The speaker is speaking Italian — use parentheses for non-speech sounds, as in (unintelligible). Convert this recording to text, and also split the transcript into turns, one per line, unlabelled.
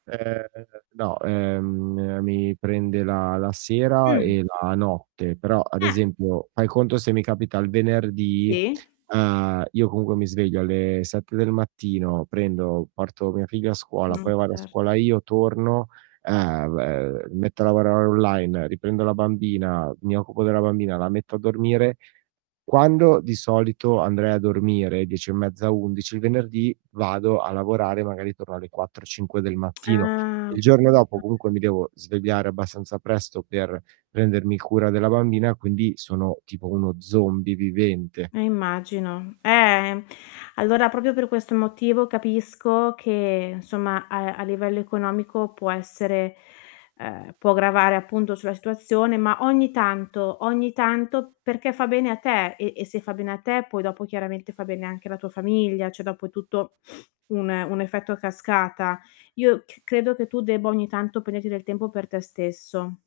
Ehm, no, ehm, mi prende la la sera
Mh.
e la notte, però ad
Eh
esempio fai conto se mi capita il venerdì,
Sì.
ehm, io comunque mi sveglio alle 7 del mattino prendo, porto mia figlia a scuola,
Mh,
poi vado a
cert
scuola io, torno, ehm, b metto a lavorare online, riprendo la bambina, mi occupo della bambina, la metto a dormire. Quando di solito andrei a dormire 10 e mezza, 11, il venerdì vado a lavorare magari torno alle 4-5 del
(tsk)
mattino.
Ah.
Il giorno dopo
(unintelligible)
comunque mi devo svegliare abbastanza presto per prendermi cura della bambina, quindi sono tipo uno zombie vivente.
Eh, immagino. Ehm, allora proprio per questo motivo capisco che insomma a a livello economico può essere ehm, può gravare appunto sulla situazione, ma ogni tanto ogni tanto perché fa bene a te e e se fa bene a te poi dopo chiaramente fa bene anche alla tua famiglia, cioè, dopo tutto (sniffs) un un effetto a cascata. Io c credo che tu debba ogni tanto prenderti del tempo per te stesso.